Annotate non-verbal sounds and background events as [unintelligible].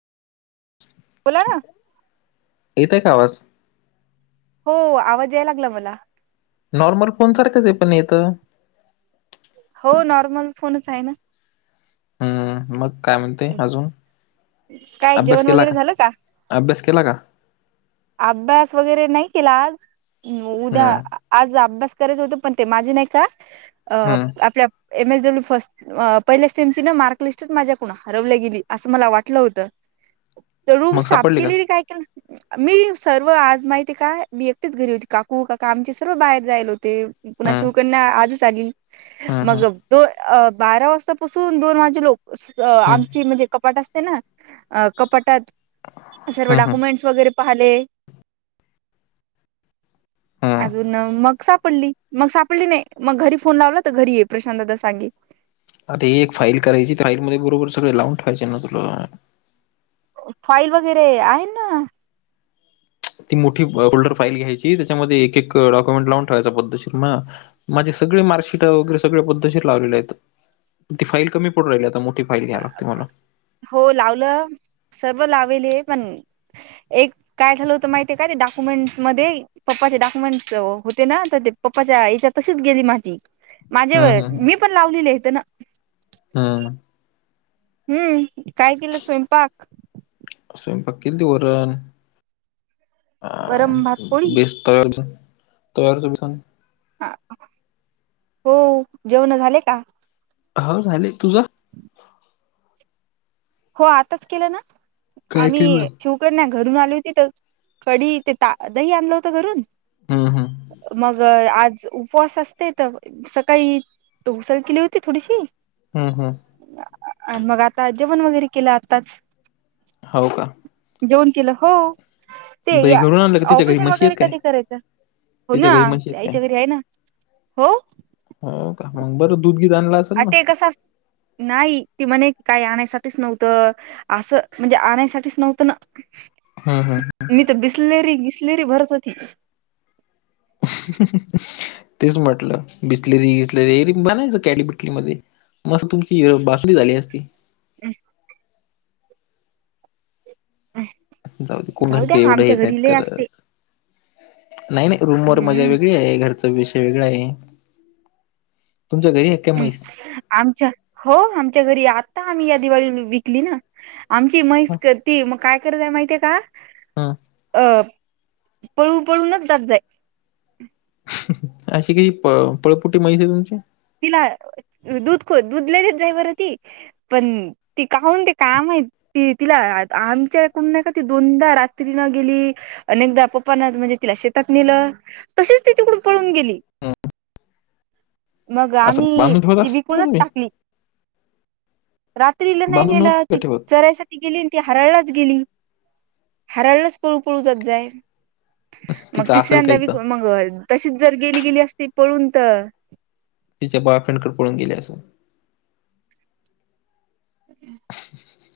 बोला ना येतंय का नाही आवाज हो आवाज याय लागलाय मला नॉर्मल फोन सारखंच आहे पण येत हो नॉर्मल फोनच आहे ना. हम मग काय म्हणते अजून काय अभ्यास जेवण केला वगैरे का झालं अभ्यास केला का अभ्यास वगैरे नाही केला आज उद्या हम्म आज अभ्यास कच होत पण ते माझे नाही का अ हम्म आपल्या एम एस डब्ल्यू फर्स्ट पहिल्या सेम ची न मार्क लिस्टच माझ्याकून हरवल्या गेली असं मला वाटलं होतं [unintelligible] तर रूम साफ सापडली का? केलेली काय की मी सर्व आज माहिती का मी एकटेच घरी होती काकू काका आमचे सर्व बाहेर जायला होते पुन्हा हम्म शिवकन्या आजच आली हम्म मग हम्म दो अ बारा वाजतापासून दोन वाजे लोक हम्म आमची म्हणजे कपाट असते ना कपाटात सर्व हम्म हम्म डॉक्युमेंट्स वगैरे पाहिले. हम्म अजून मग सा डली मग सापडली नाही मग घरी फोन लावला तर घरी ये प्रशांतदा सांगे अरे एक फाईल करायची फाईल मध्ये बरोबर सगळे लावं ठ व्हायचे ना तुला फाईल वगैरे आहे ना ती मोठी फोल्डर फाईल घ्यायची त्याच्यामध्ये एक एक डॉक्युमेंट लावून ठेवायचा पद्धतशीर ना माझे सगळे मार्कशिट वगैरे सगळे पद्धतीर लावले आहेत ती फाईल कमी पडू राहिली आता म हो लावलं सर्व लावेले पण एक काय झालं होत माहितीय काय ते डाक्युमेंट्स मध्ये पप्पाचे डाक्युमेंट्स होते ना तर पप्पाच्या याच्या तशीच गेली माझी माझे हम्म हम्म मी पण लावलेली आहेथ ना हम्म हम्म काय केलं स्वयंपाक,? स्वयंपाक केलती वरण अ वरम भात पोळी बेस्त तव्यावरच बेसन ह हो जेवण झाले का,? हो झाले तुझं? हो आताच केलं ना काय आम्ही केलं? शिवकण्या घरून आली होती तर कडी ते तादही आणलं होत घरून हम्म हम्म मग आज उपवास असते तर सकाळी त उसल केली होती थोडीशी हम्म हम्म. आणि मग आता जेवण वगैरे केलं आताच हो का दोन किलो हो ते दही घरून आणलं का तिच्या घरी ऑपरेशन म्हशी वगैरे आहेत काय? कधी करायचं हो तिच्या ना घरी म्हशी आहेत काय? यायच्या घरे आहे ना हो हो मग बर आ ते कस नाही ते म्हणे काय आणायची ठीच नव्हत अस म्हणजे आणायसाठीच नव्हतं ना हम्म हम्म मी तर बिसलेरी बिसलेरी भरत होती [inaudible] तेच म्हटलं बिसलेरी बिसलेरीरी बनायचं कॅडी बिटली मध्ये मस्ं तुमची बासणी झाली असती हम् अ जाऊ कोन्हाडचे एवढं येत नाहीत असते करत नाही नाही रूमवरर मजा हम्म वेगळी आहे, घरचा विषय वेगळा आहे. तुमच्या घरी आहे काय म्हैस? आमच्या हो आमच्या घरी आता आम्ही दिवाळी विकली ना आमची मैस ती मग काय करतय माहितीये का हं अं पळू पळूनच जात जाय अशी कशी प पळपुटी माैस आहे तुमची तिला दूध ख दूध लगेच जाई बरं ती पण ती काहून ते काम त तिला आमच्या एकूण नाही का ती दोनदा रात्री न गेली अनेकदा पप्पा. म्हणजे तिला शेतात नेलं तशीच ती तिकडून पळून गेली हं मग असं आम्ही बांधून ठेवत ती असाल ना विकूनच तुम्ही टाकली रात्रीला नाही बांधून नेला नव्हती का ती ठेवत? चरायसाठी गेली ती हरायलाच गेली हारयलाच पळू पळू जात जाय मग तिचं असेल तिसऱ्यांदा काही तर ब मग तशीच जर गेली गेली असते पळून तर तिच्या बॉयफ्रेंडकडे पळून गेले अस हम्म